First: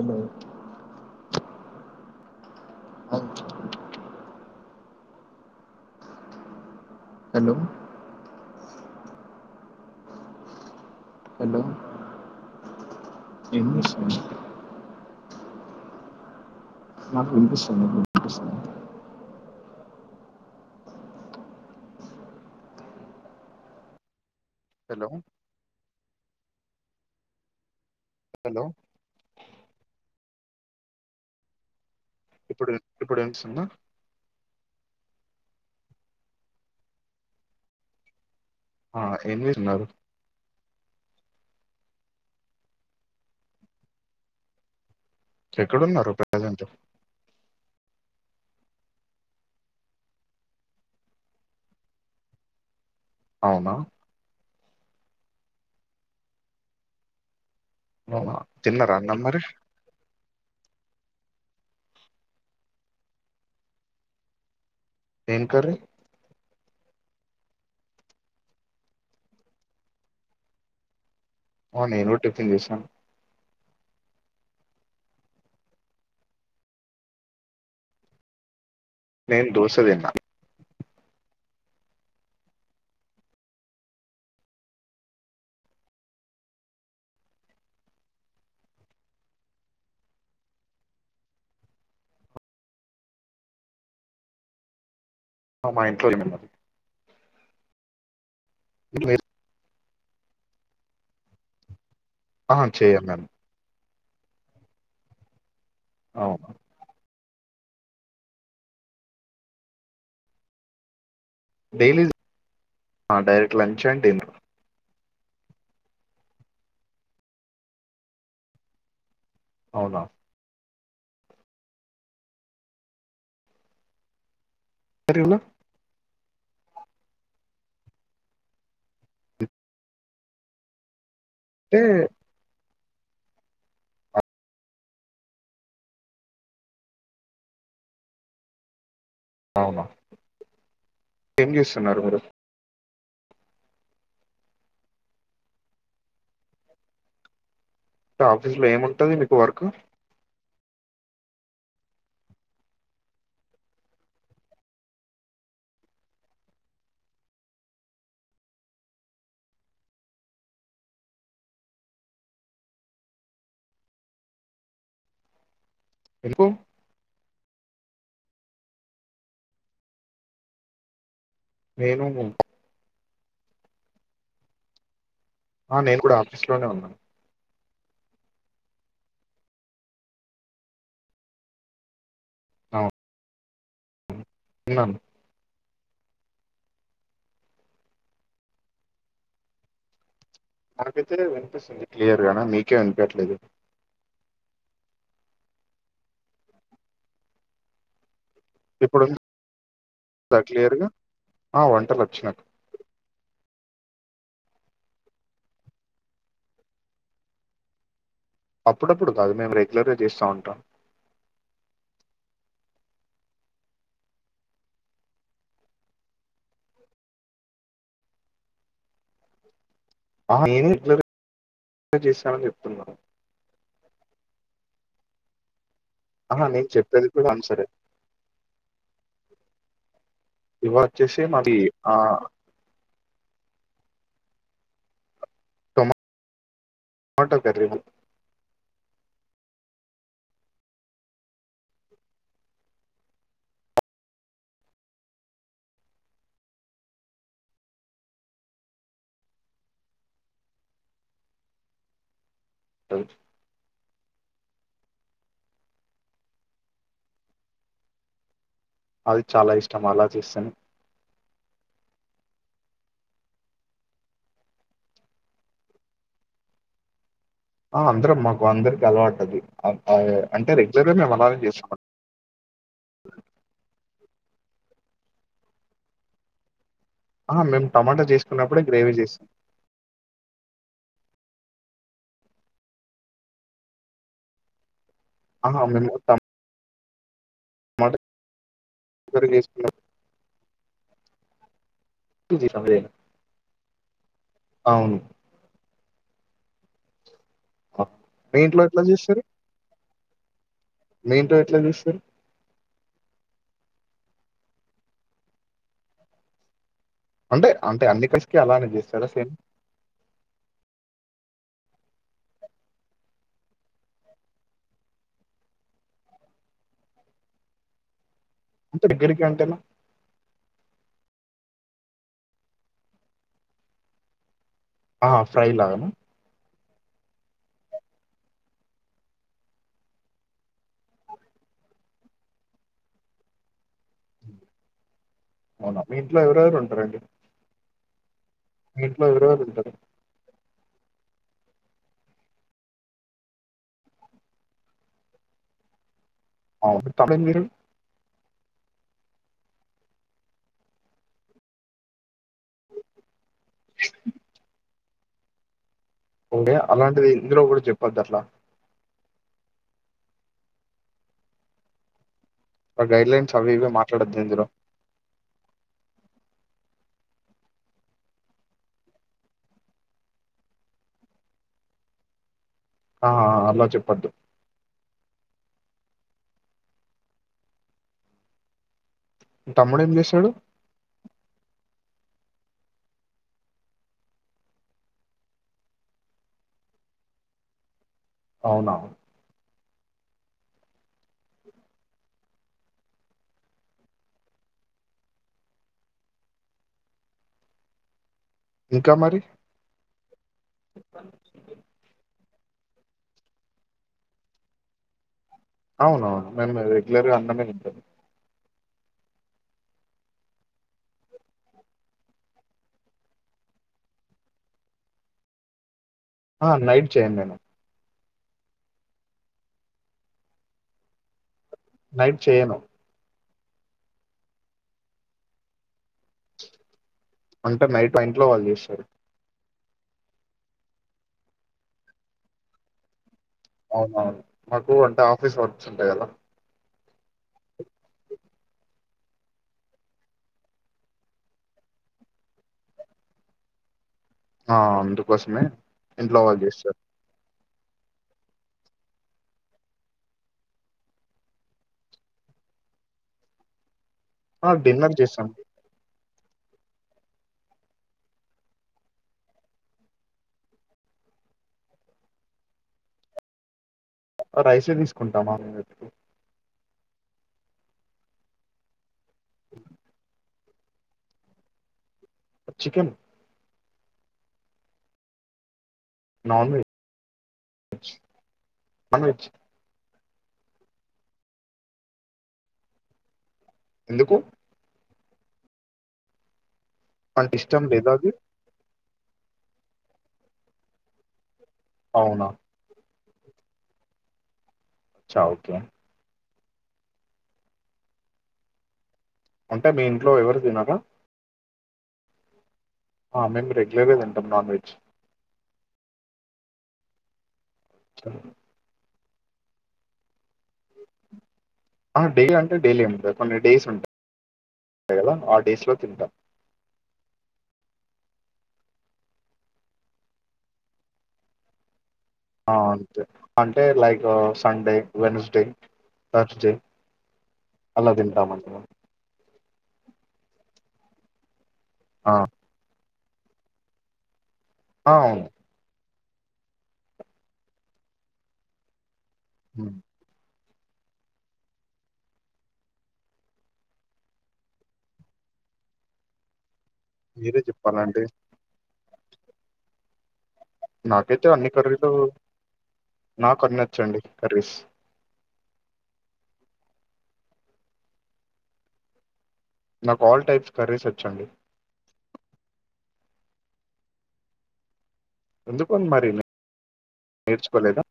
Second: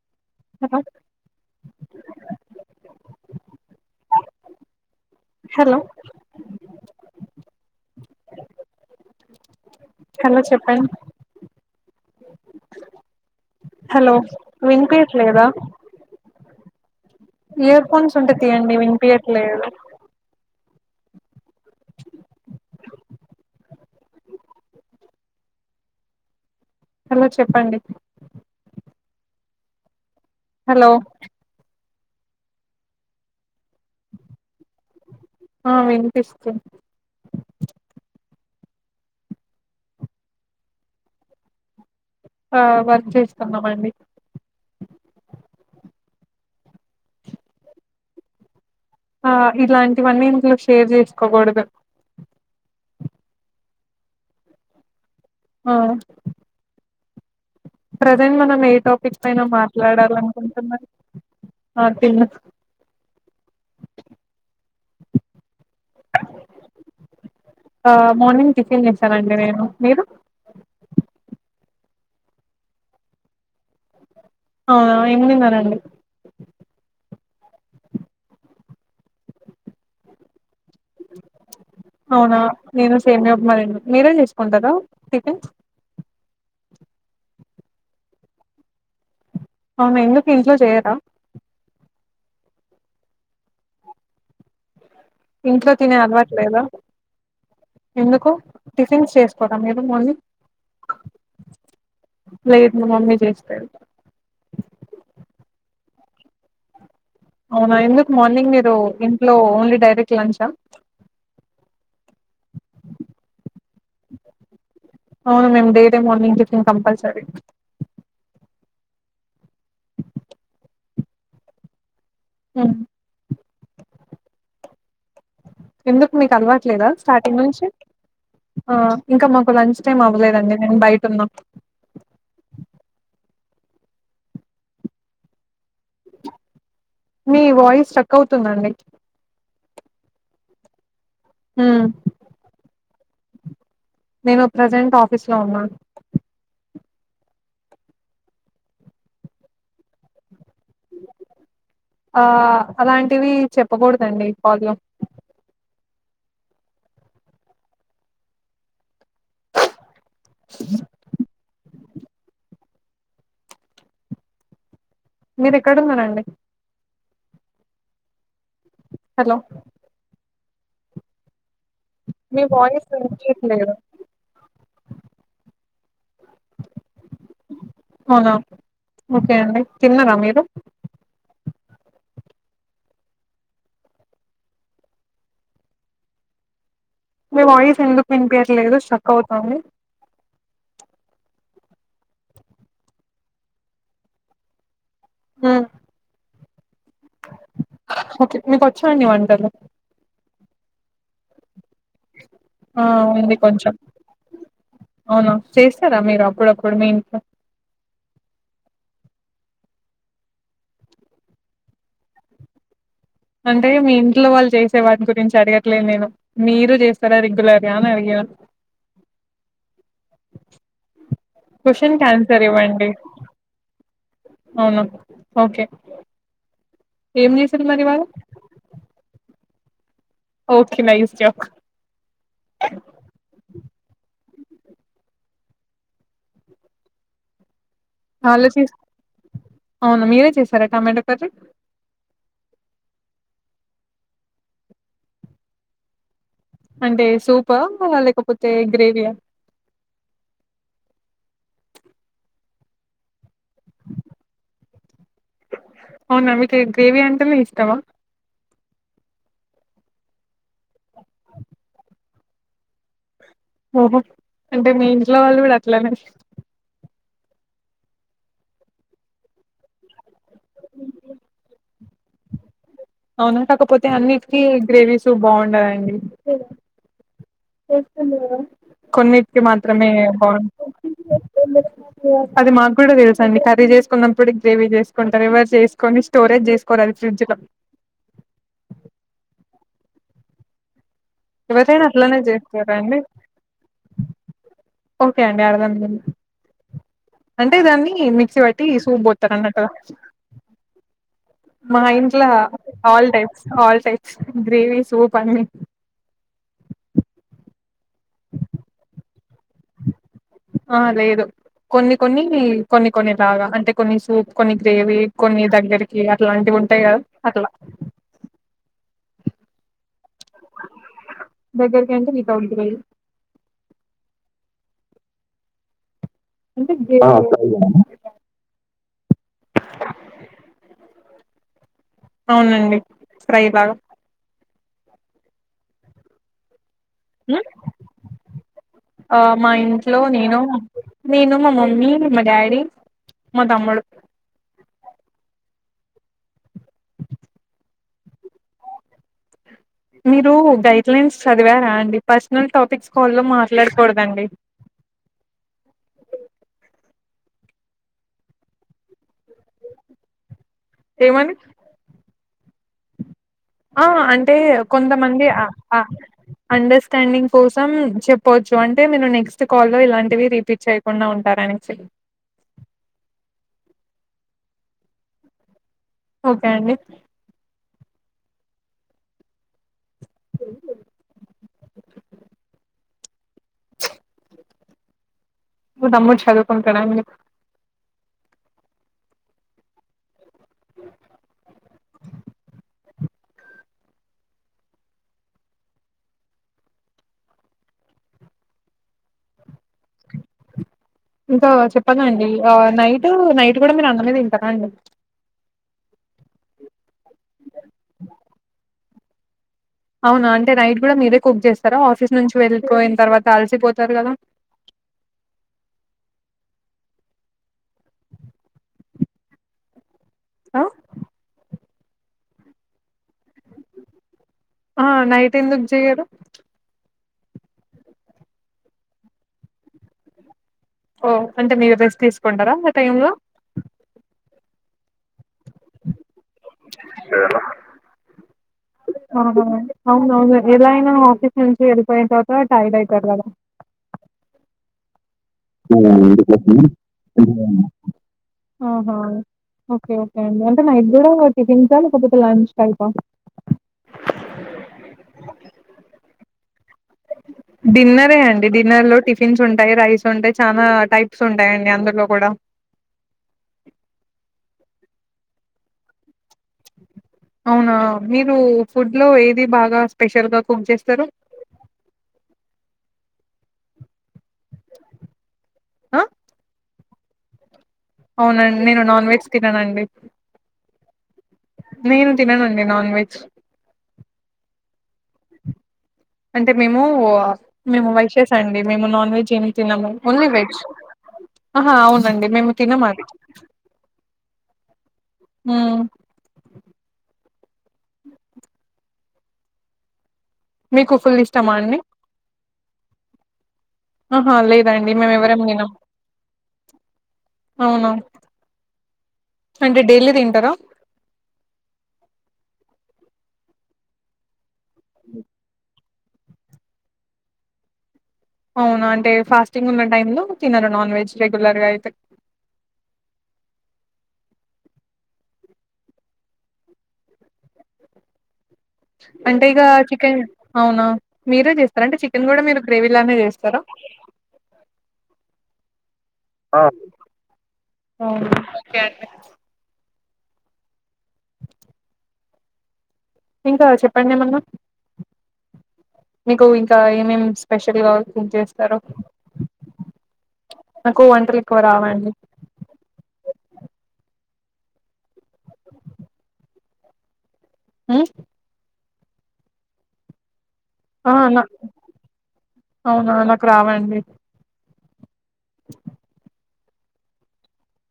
ఏమో [inaudible] హలో అ hello hello hello చెప్పండి హలో ఏం హలో చేస్తున్నావ్ వినిపియ లేదా నాకు వినిపిస్తుంది ఇయర్ మీకు ఫోన్స్ ఉంటే వినిపిస్తుందా తీయండి వినిపియట్లేదు హలో హలో చెప్పండి హలో హలో ఇప్పుడు ఇప్పుడు వినిపిస్తుందా ఆ వినిపిస్తు ఆ ఏం జేస్తున్నారు ఆ వర్క్ చేస్తున్నామండి ఎక్కడున్నారు ప్రజెంట్ ఆ ఇలాంటివన్నీ ఇంట్లో షేర్ చేసుకోకూడదు అవునా ఆ ప్రజెంట్ అవునా మనం ఏ తిన్నారా టాపిక్ అన్నం పైన మరి మాట్లాడాల అనుకుంటున్నారు ఆ తిన్న ఏం కర్రి ఆ మార్నింగ్ టిఫిన్ చేసానండి నేను మీరు అవును నేన్ కూడా టిఫిన్ చేశాను ఆ ఏమిందిన్నారండి నేన్ దోశ తిన్నా అవునా నేను సేమ్యా ఉప్మా తిన్న మీరేం చేసుకుంటారు టిఫిన్ అవున ఎందుకు ఇంట్లో చేయరా ఆ, ఇంట్లో మా తినే తిన్నారు. అలవట్లేద ఎందుకు టిఫిన్స్ మీరు చేసుకోర మీరు మార్నింగ్ ఆ లేదు మా చేయం మమ్మీ మేము చేస్తాది [inaudible] అవును అవునా, ఎందుకు మార్నింగ్ మీరు ఇంట్లో ఓన్లీ డైరెక్ట్ లంచా డైలీ ఆ డైరెక్ట్ లంచ్ అండ్ డిన్నర్ అవును మేమ్ డైలీ మార్నింగ్ టిఫిన్ కంపల్సరీ అవునా హ్మ్ సరే ఇవ్వు ఎందుకు మీకు అలవట్లేదా స్టార్టింగ్ నుంచి ఆ ఇంకా మాకు లంచ్ టైమ్ అవ్వలేదండి నేన్ బయట ఉన్నా టే మీ వాయిస్ స్ట్రక్ అవుతుందండి అవునా ఏం హ్మ్ జేస్తున్నారు మీరు నేను ప్రజెంట్ ఆఫీస్ లో ఉన్నా ఆఫీసులో ఏముంటది మీకు వర్క్ ఆ అలాంటివి చెప్పకూడదండి కాల్లో అ [unintelligible] మీరె ఎక్కడ ఉన్నరండి ఎందుకు హలో నేను మీ వాయిస్ వినిపియట్లేదు ఆ నేను కూడా ఆఫీస్ లోనే ఉన్నా అవునా ఓకే అండి తిన్నారా మీరు తిన్నాను మీ వాయిస్ ఎందుకు వినిపయర్లేదు స్ట్రక్ అవుతుంది [unintelligible] క్లియర్గా మీకే వినుపియట్లేదు హ్మ్ ఒకే మీకు వచ్చా ఇప్పుడు అండి ఉందా వంటలు క్లియర్ గా ఆ వంటలు వచ్చినాక ఆ ఉంది కొంచెం అవును చేస్తారా మీరు అప్పుడొప్పుడు మీ ఇంట్లో అప్పుడప్పుడు కాదు మేము రెగ్యులర్ గా చేస్తా ఉంటాం అంటే మీ ఇంట్లో వాళ్ళు చేసే వాటి గురించి అడగట్లేదు నేను మీరు చేస్తారా రెగ్యులర్గా అని అడిగాను అ నేనే రెగ్యులర్ గా క్వెషన్‌కి చేస్తానని చెపుతున్న అవున ఓకే అహ నేన్ ఏం చేశారు మరి ఇవాళ ఓకే. ఇవాలా నైస్ వచ్చేసి జాబ్. మది ఆ టమా మాటో కర్రి మా వాళ్లే చేస్ అవునా మీరే చేసారా టమాటో కర్రీ అంటే సూప లేకపోతే గ్రేవియా తరు అవునా మీకు గ్రేవి అంటేనే ఇష్టమా అది చాలా ఇష్టం అలా చేస్తేనే ఓహో అంటే మీ ఇంట్లో వాళ్ళు కూడా అట్లనే అ అందరం మాకు అందరికి అలవాటది ఆ అది అంటే రెగ్యులర్గా మేము అలాగే చేసుకుం అవునా కాకపోతే అన్నిటికి గ్రేవీస్ బాగుండదండి ఆ మేము టమాటా చేసుకున్నప్పుడే గ్రేవీ చేస్తాం కొన్నిటికి మాత్రమే బాగుంట అది మాకు కూడా తెలుసండి కర్రీ చేసుకున్నప్పుడు గ్రేవీ చేసు కుంటారు ఎవరు చేసుకని స్టోరేజ్ చేస్ కొరారి చంచలం మాట కర్రి చేసుకున్నా ఎవరైయినా అట్ల అట్లనే చేస్తాం జెత్తరాండి అవును ఓకే అండి అర్థమైంది అంటే దాన్ని మిక్సీ మీ ఇంట్లో వట్టి ఎట్లా సూప్ చేస్తారు పోత్తరు అన్నటుగా మీ ఇంట్లో ఎట్లా చేస్తారు ఇంట్లో all types all types gravy soup అన్నీ అంటే అంటే అన్ని కర్రీస్ కి అలానే చేస్తారా సేమ్ ఆ లేదు కొన్ని కొన్ని కొన్ని కొన్నిలాగా అంటే కొన్ని సూప్ కొన్ని గ్రేవీ కొన్ని దగ్గరికి అట్లాంటివి ఉంటాయి కదా అట్లా దగ్గరికి అంటె నా దగ్గరికి అంటె నితంతురై ఆ ఫ్రై లా గానా ఆ ఫ్రై లాగా అవునండి ఫ్రై లాగా అవునా మీ ఇంట్లో ఎవరెవరు ఉం సరే అండి ఆ మా ఇంట్లో నేను నేను మా మమ్మీ మా డాడీ మా తమ్ముడు అ మీ తమ్మిడి మీరు మీరు గైడ్ లైన్స్ చదివారా అండి పర్సనల్ టాపిక్స్ కాల్ లో మాట్లా మాట్లాడకూడదండి ఉంగే అలాంటిది ఇందులో కూడా చెప్పొద్దట్లా ఏ మని ఒక గైడ్లైన్ ఆ అంటే కొంతమంది ఆ ఆ అండస్ అండర్స్టాండింగ్ కోసం చెప్పచ్చు అంటే మీరు నెక్స్ట్ కాల్లో ఇలాంటివి రీపీట్ చేయకుండా ఉంటారానేసి ఆ అలా చెప్పద్దు ఓకే అండి మీ తమ్ముడు ఏం చేస్తున్నారు చెడు మా తమ్ముడు చదువుకుంటున్నాడండి అవునావును ఇంకా మరి ఇంకా చెప్పదండి నైట్ నైట్ కూడా మీరూ అన్నమే తింటారా అండి అవునవును మేము రెగ్యులర్గా అన్నమే ఉంటాము అవునా అంటే నైట్ కూడా మీరే కుక్ చేస్తారా ఆఫీస్ నుంచి వెళ్ళిపోయిన తర్వాత అలసిపోతారు కదా ఆ నైట్ చేయంనుడి నేను ఆ నైట్ చేయను ఆ నైట్ ఎందుకు జెయరు అంటే నైట్ ఇంటి లో వాళ్ళు చేశారు ఓ అంటే మీరు రెస్ట్ తీసుకుంటారా టైం లో అవునవును మాకు అంటే ఆఫీస్ వర్స్ ఉంటాయి కదా సరే అవునువును ఎలా అయినా ఆఫీస్ నుంచి వెళ్ళి పోయిన తర్వాత టైర్డ్ అవుతారు కదా ఆ అండి హా ఓకే ఓకే అండి అంటే నైట్ కూడా టిఫిన్సా లేకపోతే లంచ్ టైఫా ఆ డిన్నర్ చేస్తాం డిన్నరే అండి డిన్నర్లో టిఫిన్స్ ఉంటాయి రైస్ ఉంటాయి చాలా టైప్స్ ఉంటాయండి అందులో కూడా రైస తీసుకుంటామా అవునా మీరు ఫుడ్ లో ఏది బాగా స్పెషల్ గా ఫం చేస్తారు చికెన్ ఆ? నన్వజ్ అవునండి నేను నాన్ వెజ్ తిననండి నేను తిననండి నాన్ వెజ్ ఎందుకు అే మేము అంటే ఇష్టం మేము లేదా అది వైసేస అండి మేము నాన్ వెజ్ ఏమి తిన్నాము ఓన్లీ వెజ్ హా అవునా అవునండి మేము తినమాది అచ్చా ఓకే మ్మ్ ఉంటా మెయిన్ లో ఎవరు తినారా సమాన్న్ని ఆ మేము రెగ్యులర్గా తింటాం ఆహా నాన్ వెజ్ లేదండి మేము ఎవరేం వినాం అవునా అంటే డైలీ తింటారా? ఆ డైలీ అంటే డైలీ అనికాద్ కొన్ని డేస్ ఉం టయి కదా ఆ డేస్ లో తింటం అవునా అంటే ఫాస్టింగ్ ఉన్న టైం లో తినరు నాన్ వెజ్ రెగ్యులర్ గా అయితే. ఆ అంతే అంటే లైక్ సండే, వెన్స్డే, థర్స్డే అలా తింటాం అనమా అంటే ఇగ చికెన్ అవునా మీరే చేస్ స్తర ఆ చికెన్ గూడ మీరు గ్రేవి ఇలానే చేస్తరా ఆ అవును ఆ! అవునా ఓకే అండి హ్మ్ ఇంకా చెప్పండి ఏమన్నా మీకు ఇం ఇంక ఏమేం మీరే స్పెషల్ గా చెప్పాలండి కుక్ చేస్తరు నాకు నాకైతే వంటలు అన్ని ఎక్కువ కర్రీలు రావండి నాకు అన్ని వచ్చండి కర్రీస్ మ్మ్ నాకు ఆల్ టైప్ కర్రీసి ఆ వచ్చండి నా అవునా నాకు రావండి. ఎందుకు మరి నేర్చుకోలేదా?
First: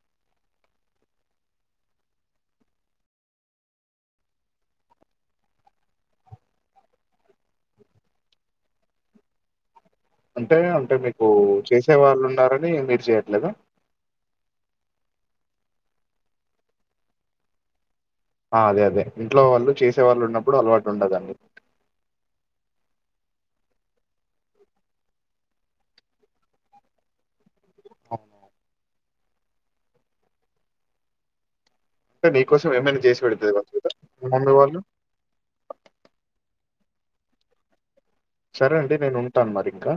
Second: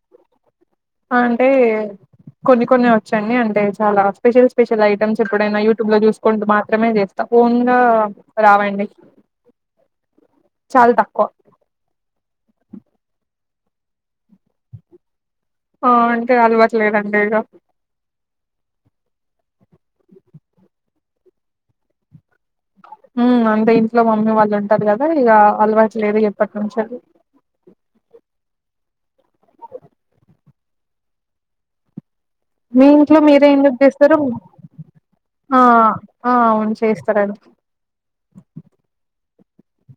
అంటే కొన్ని కొన్ని వచ్చండి. అంటే చాలా స్పెషల్ స్పెషల్ ఐటమ్స్ ఎప్పుడైనా యూట్యూబ్లో చూసుకుంటూ మాత్రమే చేస్త. ఓన్ గా రావండి. అంటే చాలా అంటే తక్కువ మీకు చేసే వాళ్ళు ఉన్నారని మీరు చెయట్లేద? ఆ అంటే అలవట్లేదండి ఇగ ఆ అదే అదే ఇంట్లో వాళ్ళు చేసే వాళ్ళు ఉన్నప్పుడు అలవాటు ఉండదండి. మ్మ్ అంతే ఇంట్ల మమ్మీ వాళ్ళు ఉంటరు గదా, ఇగ అలవాటు లేదు ఎప్పటి నుంచెలి అవునా అంటే నీకోసం మీ ఏమైనా ఇంట్లో చేసి పెడతది మీరేం ఎందుకు కదా! చేస్తరూ? మీ మమ్మీ వాళ్ళు. అ ఆ అవును చేస్తరను సరే అండి నేను ఉంటాను మరి ఇంకా.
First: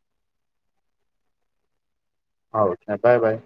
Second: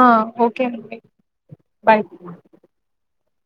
ఆ ఓకేనండి. బాయ్ ఆ! ఓకే. Bye bye